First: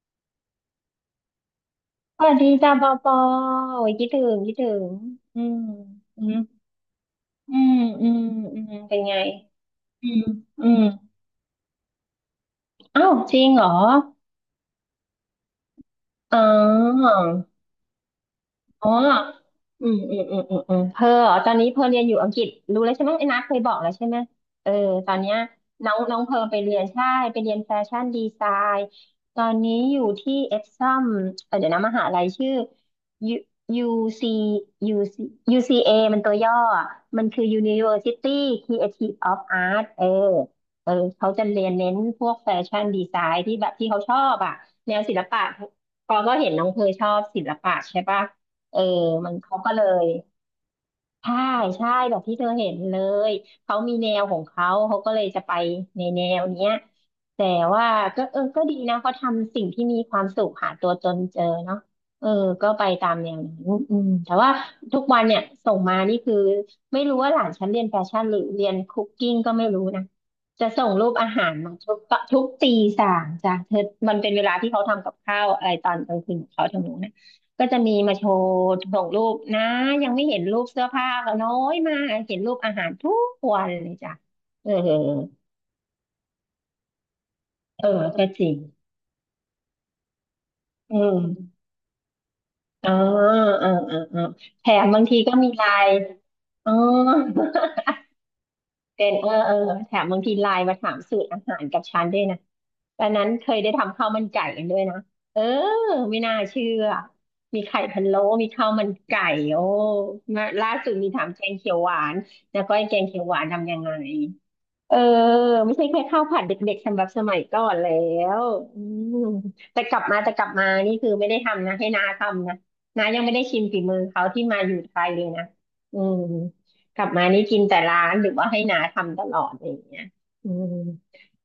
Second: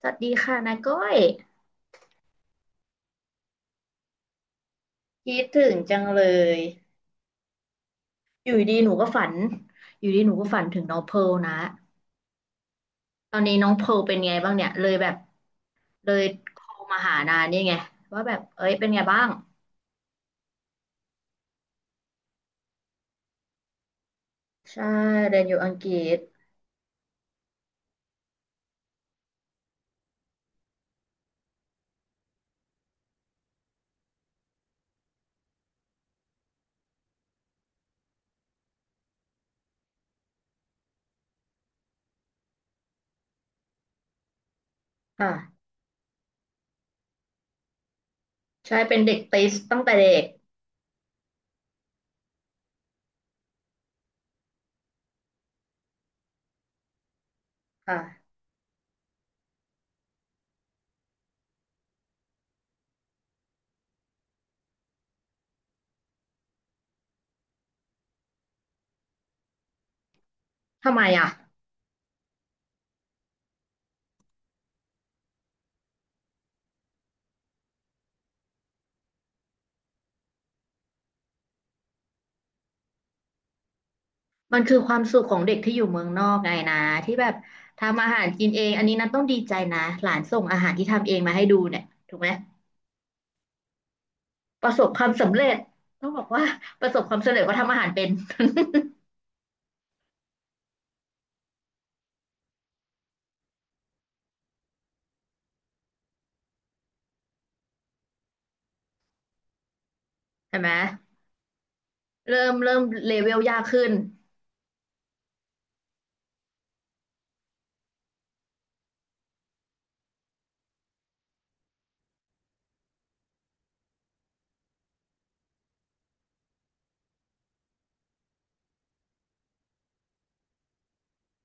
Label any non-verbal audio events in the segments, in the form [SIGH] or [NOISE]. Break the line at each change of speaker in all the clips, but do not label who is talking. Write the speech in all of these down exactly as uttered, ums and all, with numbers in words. สวัสดีค่ะนาก้อย
สวัสดีจ้าปอปอโอ้ยคิดถึงคิดถึง
คิ
อื
ด
ม
ถึงจังเล
อืม
ย
อืมอืม
อยู่
อืม
ดีหนู
เป็น
ก็
ไง
ฝันอ
อื
ยู่ดี
ม
หนูก็ฝัน
อื
ถึ
ม
งน้องเพิร์ลนะ
อ้าว
ต
จ
อ
ริ
น
ง
นี้
เหร
น้อ
อ
งเพิร์ลเป็นไงบ้างเนี่ยเลยแบบเลย
อ๋
โทรมาหานา
อ
นี่ไงว่าแบบเอ้ย
อ๋
เป็
อ
นไงบ้าง
อืมอืมอืมอืมอืมเพออ๋อตอนนี้เพอเรียนอยู่อังกฤษรู้แล้วใช่ไหมไอ้นัทเคยบอกแล้วใช่ไหมเออ
ใช่
ตอนเนี้ย
เรียนอยู่อังก
น้
ฤ
องน้อ
ษ
งเพอไปเรียนใช่ ไปเรียนแฟชั่นดีไซน์ ตอนนี้อยู่ที่เอ็กซัมเออเดี๋ยวนะมหาลัยชื่อ U c ยู ซี ยู ซี เอ มันตัวย่ออะมันคือ University Creative of Art เออเออเขาจะเรียนเน้นพวกแฟชั่นดีไซน์ที่แบบที่เขาชอบอ่ะแนวศิลปะ
ค่ะ
พอก็เห็นน้องเพอชอบศิลปะใช่ปะ เอ
ใช่
อ
เป็นเด็ก
มัน
ติส
เขาก็
ตั้
เล
งแต่
ย
เด็ก
ใช่ใช่แบบที่เธอเห็นเลย เขามีแนวของเขา เขาก็เลยจะไปในแนวเนี้ยแต่ว่าก็
ค่ะ
เออก็ดีนะเขาทำสิ่งที่มีความสุขหาตัวตนเจอเนาะเออก็ไปตามแนวนั้นอืมแต่ว่าทุกวันเนี่ยส่งมานี่คือไม่รู้ว่าหลานฉันเรียนแฟชั่นหรือเรียนคุกกิ้งก็ไม่รู้นะจะส่ง
ทำไม
รูป
อ่ะ
อาหารมาทุกทุกตีสามจ้ะเธอมันเป็นเวลาที่เขาทำกับข้าวอะไรตอนกลางคืนของเขาทางนู้นนะ ก็จะมีมาโชว์ส่งรูปนะยังไม่เห็นรูปเสื้อผ้าก็น้อยมากเห็นรูปอาหารทุกวันเลยจ้ะ
มัน
เออ
คือความสุขของเด็กที่อยู่เมืองนอกไงนะที่แบบ
เออ
ทำอาหา
ก็
ร
จ
กิ
ริ
น
ง
เองอันนี้นันต้องดีใจนะหลานส่งอาหารที่
อื
ทำเอ
ม
งมาให้ดูเนี่ยถูกไหม
อ๋อเออเออเออ
ป
แถ
ระส
ม
บค
บาง
วาม
ทีก็
สำเร็
มี
จ
ไลน์
ต้องบอกว่า
อ๋อ
ประสบความสำเร็จว่าทำอาหารเป็น
เป็นเออเออแถมบางทีไลน์มาถามสูตรอาหารกับฉันด้วยนะ ตอนนั้นเคยได้ทำข้าวมันไก่กันด้วยนะ เออไม่น่าเชื่อ มีไข่พะโล้มีข้าวมันไก่โอ้
[LAUGHS] เห็นไห
ล่า
ม
สุดมีถามแกงเขียวหวาน
เริ่ม
แล้วก็
เริ่ม
ไอ้แกง
เล
เขียว
เว
ห
ล
วาน
ยาก
ทำยัง
ขึ้
ไง
น
เออไม่ใช่แค่ข้าวผัดเด็กๆสำหรับสมัยก่อนแล้วอืมแต่กลับมาแต่กลับมานี่คือไม่ได้ทำนะให้น้าทำนะน้ายังไม่ได้ชิมฝีมือเขาที่มาอยู่ไทยเลยนะอืมกลับมานี่กินแต่ร้านหรือว่าให้น้าทำตลอดอะไรอย่างเงี้ยอืม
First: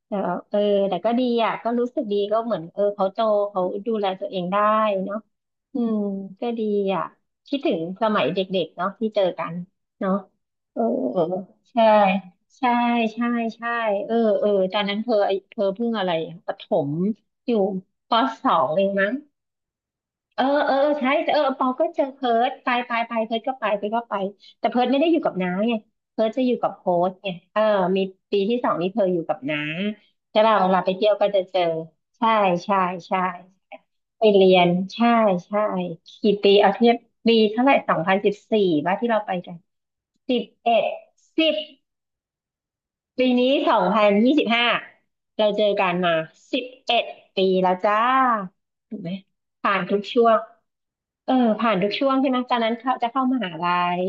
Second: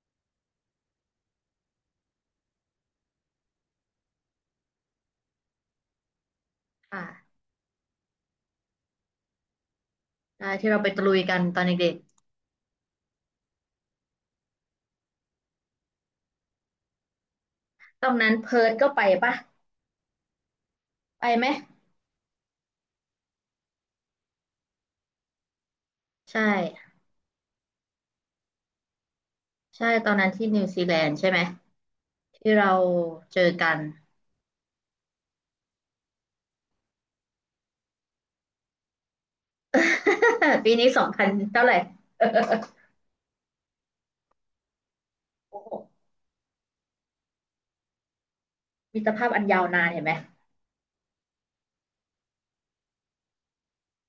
แต่ว่าเออแต่ก็ดีอ่ะก็รู้สึกดีก็เหมือนเออเขาโตเขาดูแลตัวเองได้เนาะอืมก็ดีอ่ะ
อ่า
คิดถึงสมัยเด็กๆเนาะที่เจอกันเนาะ
ได้ที่
เอ
เรา
อ
ไปตะลุยกันตอน
ใช่
เด็ก
ใช่ใช่ใช่เออเออตอนนั้นเธอเธอเพิ่งอะไรอะประถมอยู่
ๆตอ
ป
นนั้น
สอ
เพิ
ง
ร์ท
เอ
ก็
ง
ไป
มั้ง
ปะ
เออเออเออใช่
ไป
เออ
ไหม
ปอก็เจอเพิร์ดไปไปไปเพิร์ดก็ไปเพิร์ดก็ไปแต่เพิร์ดไม่ได้อยู่กับน้าไงเพิร์ดจะ
ใช่
อยู่กับโฮสต์ไงเออมีปีที่สองนี่เพิร์ดอยู่กับน้า
ใช่ตอนนั้น
ใช่
ที่
ป่ะ
นิว
เวลา
ซี
ไป
แล
เที่
น
ยว
ด์
ก็
ใช่ไหม
จะเจอใช่
ที่เรา
ใช่ใช่
เจอกัน
ไปเรียนใช่ใช่กี่ปีเอาเทียบปีเท่าไหร่สองพันสิบสี่ว่ะที่เราไปกันสิบ
[LAUGHS] ปี
เอ็
นี้
ด
สองพัน
สิบ
เท่าไหร่
ปีนี้สองพันยี่สิบห้าเรา
โอ้
เจอ
โห
กันมาสิบเอ็ดปีแล้วจ้าถู
มิ
ก
ต
ไหม
รภาพอันยาว
ผ่าน
นาน
ทุ
เห็
ก
นไหม
ช่วงเออผ่านทุกช่วงใช่ไหมตอนนั้นเขาจะเข้ามหาลัย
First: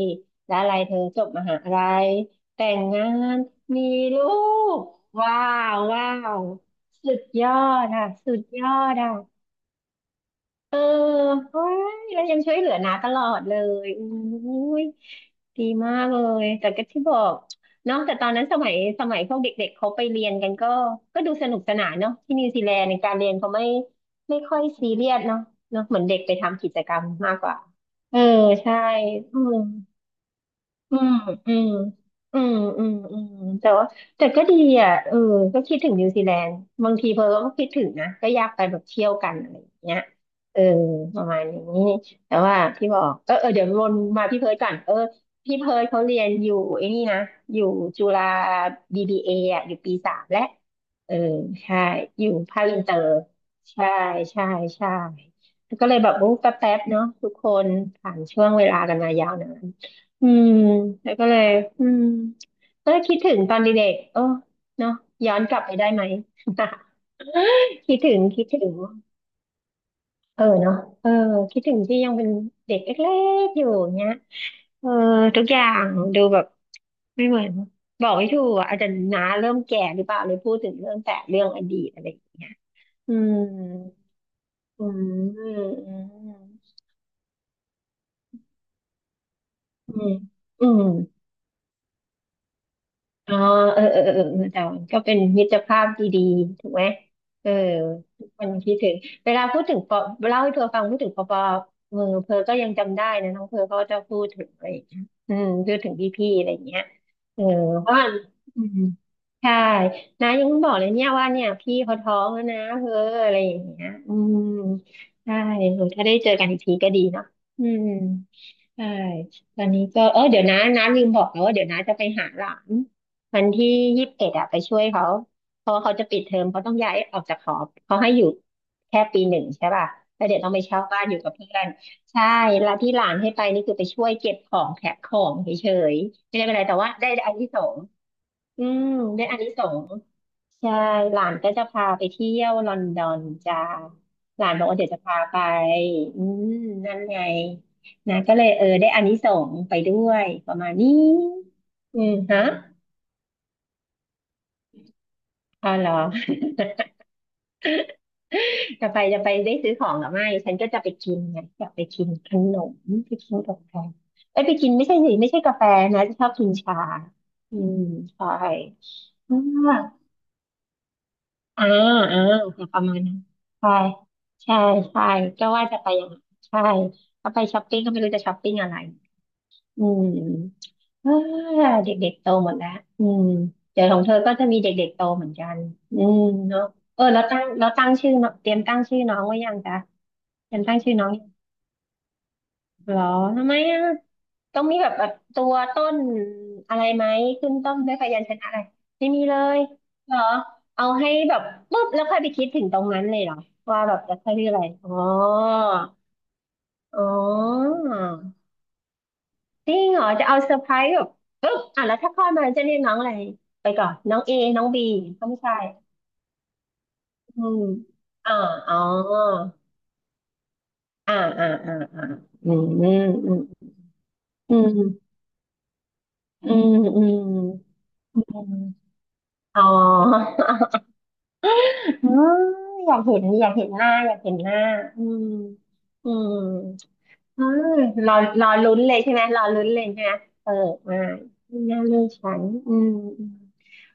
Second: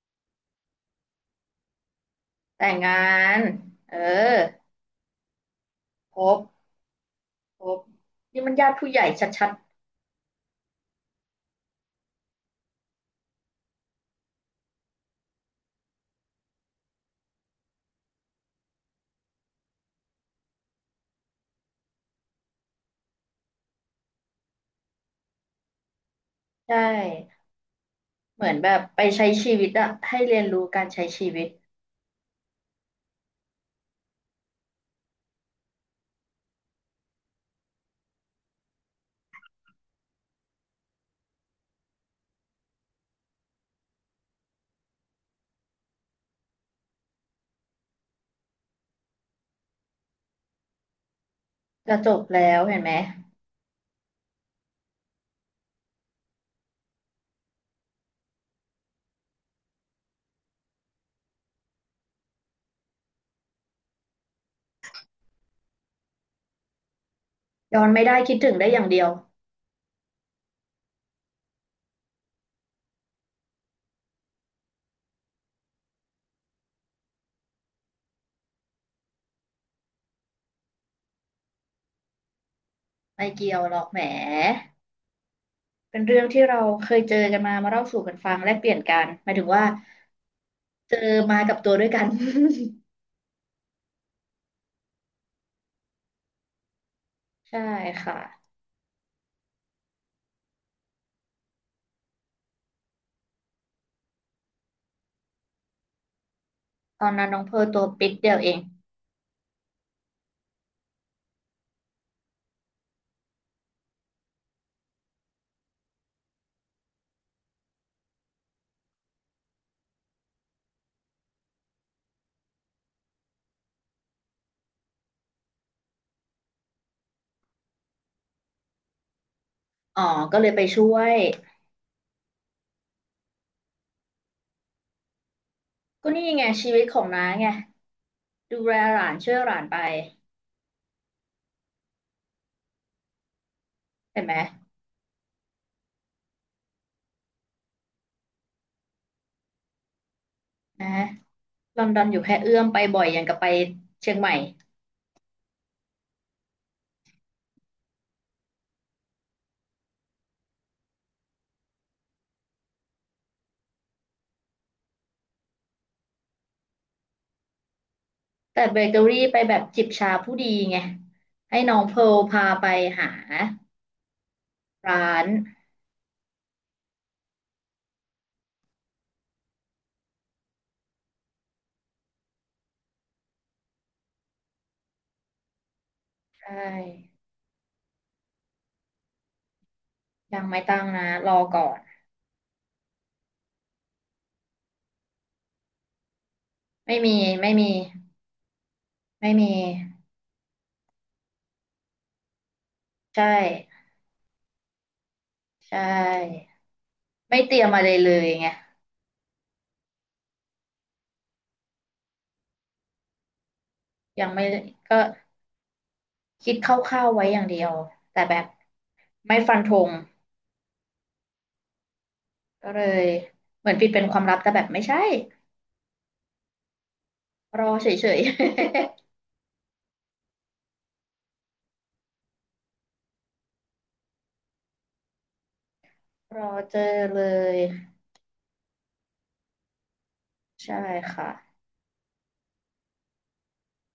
แล้วอะไรเธอจบมหาลัยแต่
แต่ง
ง
งา
งาน
น
มี
เออ
ลูกว้าวว้า
ครบ
วสุดยอ
ครบ
ดอ่ะสุด
นี่มัน
ย
ญา
อ
ติผู้
ด
ใหญ่
อ่ะ
ชัด
เออเฮ้ยแล้วยังช่วยเหลือน้าตลอดเลยอุ้ยดีมากเลย แต่ก็ที่บอกเนาะแต่ตอนนั้นสมัยสมัยพวกเด็กๆเขาไปเรียนกันก็ก็ดูสนุกสนานเนาะที่นิวซีแลนด์ในการเรียนเขาไม่ไม่ค่อยซีเรียสเนาะเนาะเหมือนเด็กไปทำ
ๆ
กิ
ใช่
จกรรมมากกว่า เออ
เหมือนแบ
ใช่
บไปใช้
อื
ชี
ม
วิตอะให้เรียนรู้การ
อื
ใช้
ม
ชีวิต
อืมอืมอืม อืม แต่ว่าแต่ก็ดีอ่ะเออก็คิดถึงนิวซีแลนด์บางทีเพอก็คิดถึงนะก็อยากไปแบบเที่ยวกันอะไรอย่างเงี้ยเออประมาณนี้แต่ว่าพี่บอกเออเออเดี๋ยววนมาพี่เพิร์ดก่อนเออพี่เพิร์ดเขาเรียนอยู่ไอ้นี่นะอยู่จุฬา บี บี เอ ออ่ะอยู่ปีสามแล้วเออใช่
จะจบ
อยู่
แล้ว
ภาคอิ
เห็
น
น
เต
ไหม
อร์ ใช่ใช่ใช่ก็เลยแบบโอ้แป๊บๆเนาะทุกคนผ่านช่วงเวลากันมายาวนาน อืมแล้วก็เลยอืมก็เลยคิดถึงตอนเด็กๆเออเนาะย้อนกลับไปได้ไหม
ย้อ
[LAUGHS]
น
คิด
ไม่
ถึ
ได้
ง
คิด
คิด
ถึง
ถึ
ได้
ง
อย่างเดียว
เออเนาะเออคิดถึงที่ยังเป็นเด็กเล็กๆอยู่เนี้ยเออทุกอย่างดูแบบไม่เหมือนบอกไม่ถูกอะอาจจะน้าเริ่มแก่หรือเปล่าเลยพูดถึงเรื่องแต่เรื่องอดีตอะไรอย่างเงี้ยอื
ไม่
ม
เกี่ยวหรอกแหม
อืมอื
เป็นเรื่อง
ม
ที่เราเคยเจอกันมามาเล่าสู่กันฟังแลกเปลี่ยนกันหมายถึงว่า
อืมอืม
เจอมากับตัวด้วยกัน
อ๋อเออเออเออเออแต่มันก็เป็นมิตรภาพดีๆถูกไหมเอ
[LAUGHS]
อ
ใช่ค่ะ
ทุกคนคิดถึงเวลาพูดถึงปอเล่าให้เธอฟังพูดถึงปอปอเออเพอก็ยังจำได้นะน้องเพอเขาจะพูดถึงอะไรอย่างเงี้ยอืมพูดถึงพี่ๆอะไรอย่างเงี้ย
ตอนนั้นน้
เอ
อ
อ
งเพร์ลตัว
เพราะว่า
ปิ๊กเดียวเอง
อืมใช่นะยังบอกเลยเนี่ยว่าเนี่ยพี่เขาท้องแล้วนะเพออะไรอย่างเงี้ยอืมใช่เออถ้าได้เจอกันอีกทีก็ดีเนาะอืมใช่ตอนนี้ก็เออเดี๋ยวนะน้าลืมบอกแล้วว่าเดี๋ยวน้าจะไปหาหลาน วันที่ยี่สิบเอ็ดอะไปช่วยเขาเพราะว่าเขาจะปิดเทอมเขาต้องย้ายออกจากหอเขาให้อยู่แค่ปีหนึ่งใช่ป่ะ
อ๋อ
แล้วเดี๋
ก็
ยว
เล
ต้อ
ย
งไป
ไป
เช่า
ช่ว
บ้านอ
ย
ยู่กับเพื่อนใช่แล้วที่หลานให้ไปนี่คือไปช่วยเก็บของแพ็คของเฉย
ก็นี่
ๆไม่ได้
ไง
เป็นไร
ชี
แต่
วิต
ว่า
ของ
ได้
น้า
อานิ
ไง
สงส์
ดู
อื
แล
ม
หลาน
ได้
ช่ว
อา
ย
นิ
หลา
ส
นไป
งส์ใช่หลานก็จะพาไปเที่ยวลอนดอนจ้า
เห็นไหม
หลานบอกว่าเดี๋ยวจะพาไปอืมนั่นไงนะก็เลยเออได้อานิสงส์ไปด้วยประมาณ
นะ
นี้
ลอนด
อื
อน
ม
อยู่แค่
ฮะ
เอื้อมไปบ่อยอย่างกับไปเชียงใหม่
อ๋อเหรอ จะไปจะไปได้ซื้อของหรือไม่ฉันก็จะไปกินไงอยากไปกินขนมไปกินกาแฟเอ้ยไปกินไม่ใช่สิไม่ใช่กาแฟนะจะชอบกินชาอืมใช่
แต่เบเกอรี่ไป
อ่
แบบ
า
จิบชาผู้ดีไงให้
อ่า
น้องเพร์ล
อ่า
พา
จะ
ไป
ประมาณ
หา
นั้นใช่ใช่
ร้า
ใช่
น
ก็ว่าจะไปอย่างนั้นใช่ก็ไปช้อปปิ้งก็ไม่รู้จะช้อปปิ้งอะไร อืมอ่าเด็กๆโตหมดแล้วอืมเดี๋ยวของเธอก็จะมีเด็กๆโตเหมือนกันอืม
ใช
เนาะเออ
่
แล้วตั้งแล้วตั้งชื่อเนาะเตรียมตั้งชื่อน้องไว้ยังจ๊ะ
ยัง
เตรี
ไม่
ยมตั้ง
ตั้ง
ชื่อ
นะ
น้องยัง
รอก่อน
เหรอทำไมอ่ะต้องมีแบบแบบตัวต้นอะไร
ไม่
ไหม
มี
ขึ้
ไม่
น
มี
ต้นด้วยพยัญชนะอะไรไม่มี
ไม่
เล
มี
ยเหรอเอาให้แบบปุ๊บแล้วค่อยไปคิดถึงตรงนั้นเลย
ใช่
เหรอว่าแบบจะใช้ชื่ออะไรอ๋อ
ใช่
อ๋
ไม่เตรีย
อ
มอะไรเลยไง
จริงเหรอจะเอาเซอร์ไพรส์แบบปึ๊บอ่ะแล้วถ้าคลอดมาจะเรียกน้องอะไรไปก่อนน้อง
ยัง
เอ
ไม่
น้องบี
ก็
ก็ไม่ใช่
คิดคร่าวๆไว้อ
อื
ย่างเดี
ม
ยวแต่
อ่า
แบบ
อ๋อ
ไม่ฟันธง
อ่าอ่าอ่าอ่าอืม
ก็เล
อืม
ย
อืม
เหมือนปิดเป็นความลับแต่แบบไม่ใช่
อืมอืม
รอเฉ
อื
ย
มอืม [LAUGHS] อ๋ออืมอยากเห็นอยากเห็นหน้าอยากเห็นหน้าอืมอื
ๆ
ม
[LAUGHS] รอเจอเล
เออ
ย
รอรอลุ้นเลยใช่ไหมรอลุ้นเลยใช่ไหมเออ
ใช่
มา
ค่ะ
หน้าลูกฉันอืม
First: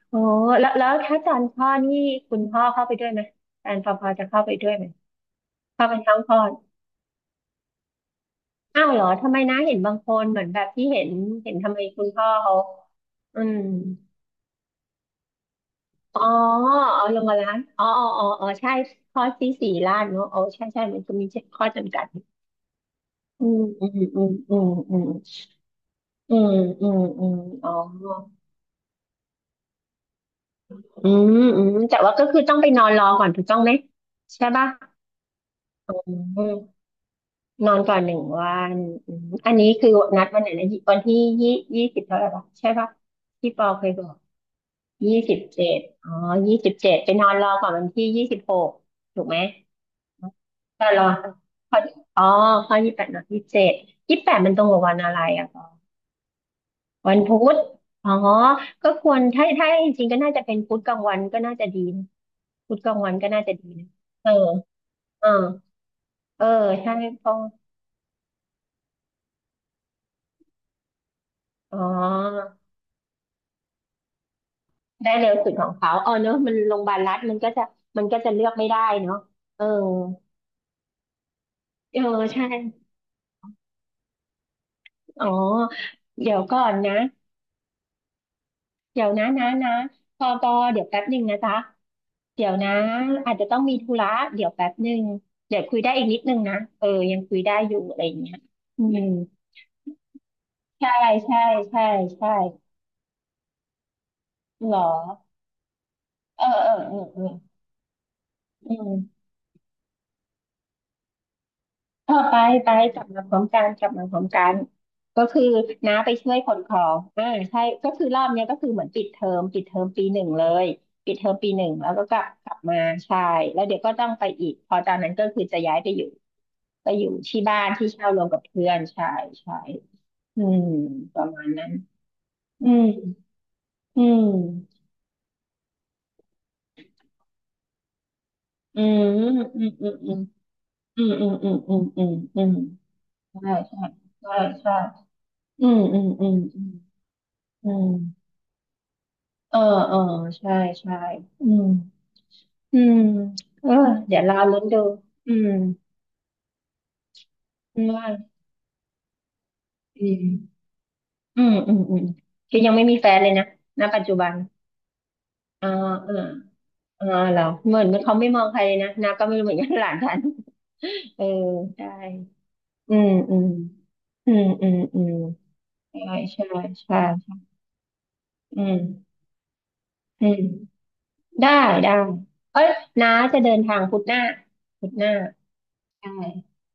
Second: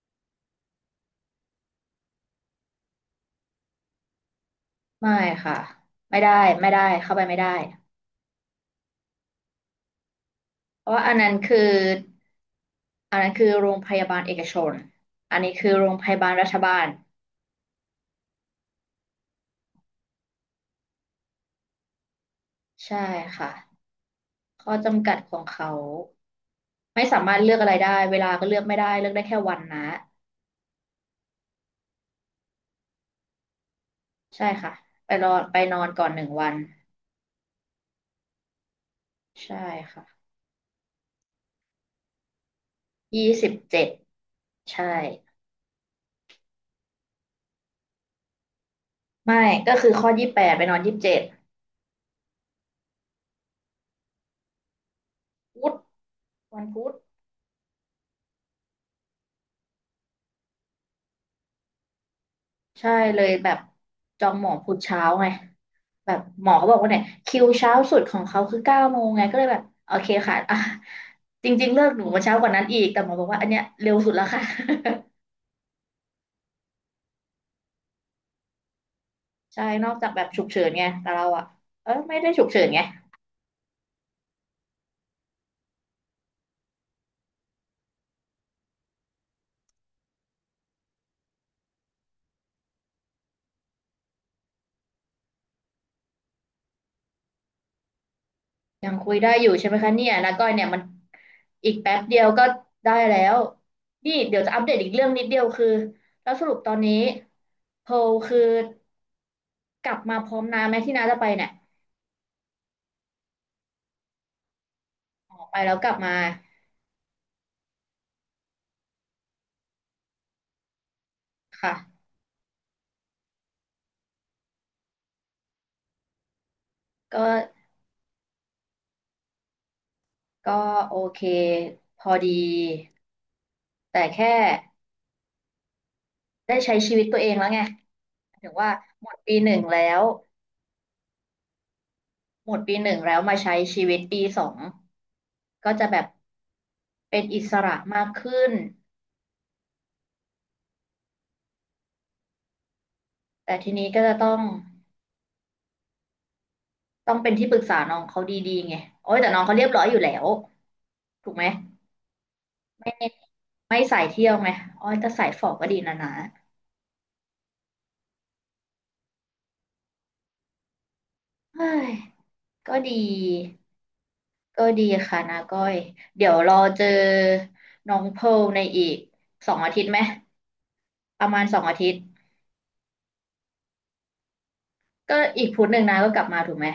โอ้แล้วแล้วถ้าจานพ่อนี่คุณพ่อเข้าไปด้วยไหมแฟนพอพอจะเข้าไปด้วยไหม
ไม่ค่ะ
เข้าไปทั้
ไม่
ง
ได้
พ่อ
ไม่ได้เข้าไปไม่ได้
อ้าวเหรอทำไมนะเห็นบางคนเหมือนแบบที่
เพราะ
เห็
ว่า
น
อันนั้น
เห็
คื
น
อ
ทำไมคุณพ่อเขา
อันนั้น
อื
คือ
ม
โรงพยาบาลเอกชนอันนี้คือโรงพ
อ๋
ยา
อ
บาลรัฐบาล
เอาลงมาล้างอ๋ออ๋ออ๋ออ๋อใช่ข้อที่สี่ล้านเนอะอ๋อใช่ใช่มันจะมีข้อจำกัด
ใช่
อื
ค่ะ
มอืมอืมอืม
ข้อ
อืม
จำกัดของเขา
อืมอืม
ไม่สา
อื
มา
ม
รถเลือกอะ
อ๋อ
ไรได้เวลาก็เลือกไม่ได้เลือกได้แค่วันนะ
อืมอืมแต่ว่าก็คือต้องไปนอนรอก่อนถูกต้องไหมใช่
ใช่
ป่ะ
ค่ะไปรอไปนอน
อื
ก่อนหนึ่งวัน
ม นอนก่อนหนึ่งวันอืมอัน
ใช่
นี้คือ
ค่ะ
นัดวันไหนนะวันที่ยี่ยี่สิบเท่าไหร่ปะใช่ปะ
ยี่สิ
ที่
บ
ปอเค
เจ็ด
ยบอก
ใช่
ยี่สิบเจ็ดอ๋อยี่สิบเจ็ดไปนอนรอก่อนวันที่ยี่สิบหกถูกไหม
ไม่ก็คือข้อยี่สิบแปดไปนอน
แต่
ยี่สิ
ร
บ
อ
เจ็ด
ข้ออ๋อข้อยี่แปดนอนยี่สิบเจ็ดยี่แปดมันตรงกับวันอะไรอ่ะปอ
พุธวันพุธ
วันพุธอ๋อก็ควรถ้าถ้าจริงๆก็น่าจะเป็นพุธกลางวันก็น่าจะดีนะพุธก
ใช่
ลางวัน
เล
ก็
ย
น่า
แบ
จะ
บ
ดีนะ
จ
เอ
อ
อ
งหมอพุธเช้า
เอ
ไง
อ
แบบ
เอ
ห
อ
มอเขาบอกว่า
ใช่
เนี่ย
เพราะ
คิวเช้าสุดของเขาคือเก้าโมงไงก็เลยแบบโอเคค่ะอ่ะจริงๆ
อ๋อ
เลิกหนูมาเช้ากว่านั้นอีกแต่หมอบอกว่าอันเนี้ยเร็วสุดแล้วค่ะ
ได้เร็วสุดของเขาเออเนอะมันโรงพยาบาลรัฐมันก็จะมันก็จะเลือกไม่ได้เนาะ
[LAUGHS]
เอ
ใช่
อ
นอกจากแบบฉุกเฉินไงแต่เราอะเออ
เออ
ไม่ได้ฉุ
ใช่
กเฉินไง
อ๋อเดี๋ยวก่อนนะเดี๋ยวนะนะนะปอปอเดี๋ยวแป๊บหนึ่งนะจ๊ะเดี๋ยวนะอาจจะต้องมีธุระเดี๋ยวแป๊บหนึ่งเดี๋ยวคุยได้อีกนิดนึงนะเออยังคุยได้อยู่อะไรอย่างเงี้ยอื
ยัง
ม
คุยได้อยู่ใช่ไหมคะเนี่ยนะก้อยเนี่ยมัน
ใช่ใช่
อีก
ใช่
แป๊บเดียว
ใช่
ก็ได้แล้วนี่เดี๋ยวจะอัปเด
หร
ต
อ
อีกเรื่องนิดเดียวคือแล้ว
เอ
ส
อ
รุปต
เอ
อ
อ
นนี้
เออเออ
โพลคือ
อืม
กลับมาพร้อมน้าไหมที่น้าจะไปเนี่ย
เออไปไปกลับมาพร้อมกันกลับมาพร้อมกันก็
อ
คือ
อกไปแล้วกลั
น้า
บ
ไป
มา
ช่วยขนของอ่าใช่ก็คือรอบเนี้ยก็คือเหมือนปิดเทอมปิดเทอมปีหนึ่งเลยปิดเทอมปีหนึ่งแล้วก็
ค่ะ
กลับกลับมาใช่แล้วเดี๋ยวก็ต้องไปอีกพอตอนนั้นก็คือจะย้ายไปอยู่ไปอยู่
ก็
ที่บ้านที่เช่ารวมกับเพื่อนใช่ใช่อื
ก็
ม
โอ
ป
เค
ระมาณนั้น
พอดี
อืม
แต่
อื
แค่
ม
ได้ใช้ชีวิตตัวเองแล้วไงถึงว่า
อืม
หมดปีหนึ่ง
อืมอื
แล้
ม
ว
อืมอืมอืมอืมอืมอืมอื
หม
ม
ดปีหนึ่งแล้วมา
ใช่
ใช้
ใช่
ชีวิตปี
ใช่
สอง
ใช่อื
ก็
ม
จะแบ
อื
บ
มอืมอืม
เป็นอิส
อื
ระ
ม
มากขึ้น
เออเออใช่ใช่อืมอืม
แต่
เอ
ที
อ
นี้ก็จะ
เดี๋ยว
ต้
เรา
อง
ลุ้นดูอืม
ต้องเป็นที่ปรึกษาน้อง
ว่า
เขาดีๆไงโอ้ยแต่น้องเขาเรียบร้อยอยู่
อื
แล้ว
ม
ถูก
อื
ไหม
มอืมอืมคือยังไม่มีแฟนเลยนะ
ไม่
ณปั
สา
จ
ย
จุบั
เที่ย
น
วไหมโอ้ยแต่สายฝอก็
อ่า
ดีนะ
เอ
นะ
ออ่าเหรอเหมือนเขาไม่มองใครเลยนะนาก็ไม่รู้เหมือนกันหลานฉันเออ
เฮ้
ใช่
ยก็ดี
อืมอืมอืม
ก็
อืม
ดี
อืม
ค่ะนาก้อย
ใช่
เดี๋ยวรอ
ใช่
เจอ
ใช่
น้องเพร์ลใน
อืม
อีกสองอาทิตย์ไหม
อืม
ประมาณ
ได้
สองอาทิ
ได้
ตย์
เอ้ยน้าจะเดินทางพุธหน้าพุธหน้า
ก็อีกพุธหนึ่งนาก็
ใช่
กลับมาถูกไหม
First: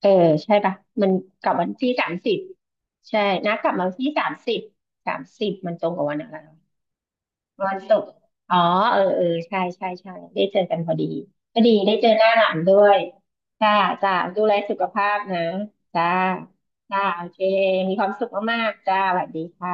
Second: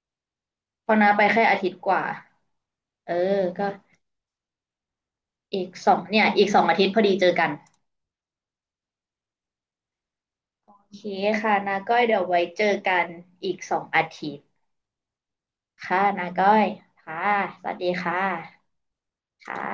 เออใช่ปะ
เพอ
มั
นา
น
ไปแค่
กลับ
อา
วั
ทิ
น
ตย์
ที่
กว่า
สามสิบ
เออ
ใช่นะ
ก็
กลับมาวันที่สามสิบสามสิบ
อีก
มันตร
ส
ง
อง
กับวัน
เนี่ย
อะไร
อีกสองอาทิตย์พอดีเจอกัน
วันศุกร์อ๋อเออเออใช่ใช่ใช่ได้เจอ
โอ
กันพอ
เค
ดี
ค่ะ
ก็ดี
นา
ได้
ก้อย
เจอ
เดี๋
ห
ยว
น้า
ไว้
หลาน
เจ
ด้
อ
วย
กันอีก
จ้า
สองอา
จ้า
ทิต
ดู
ย์
แลสุขภาพนะ
ค่ะ
จ้า
นาก้อย
จ้า
ค่ะ
โอเค
สวัสดี
มีความ
ค่
สุขมา
ะ
กๆจ้าสวัสดี
ค่ะ
ค่ะ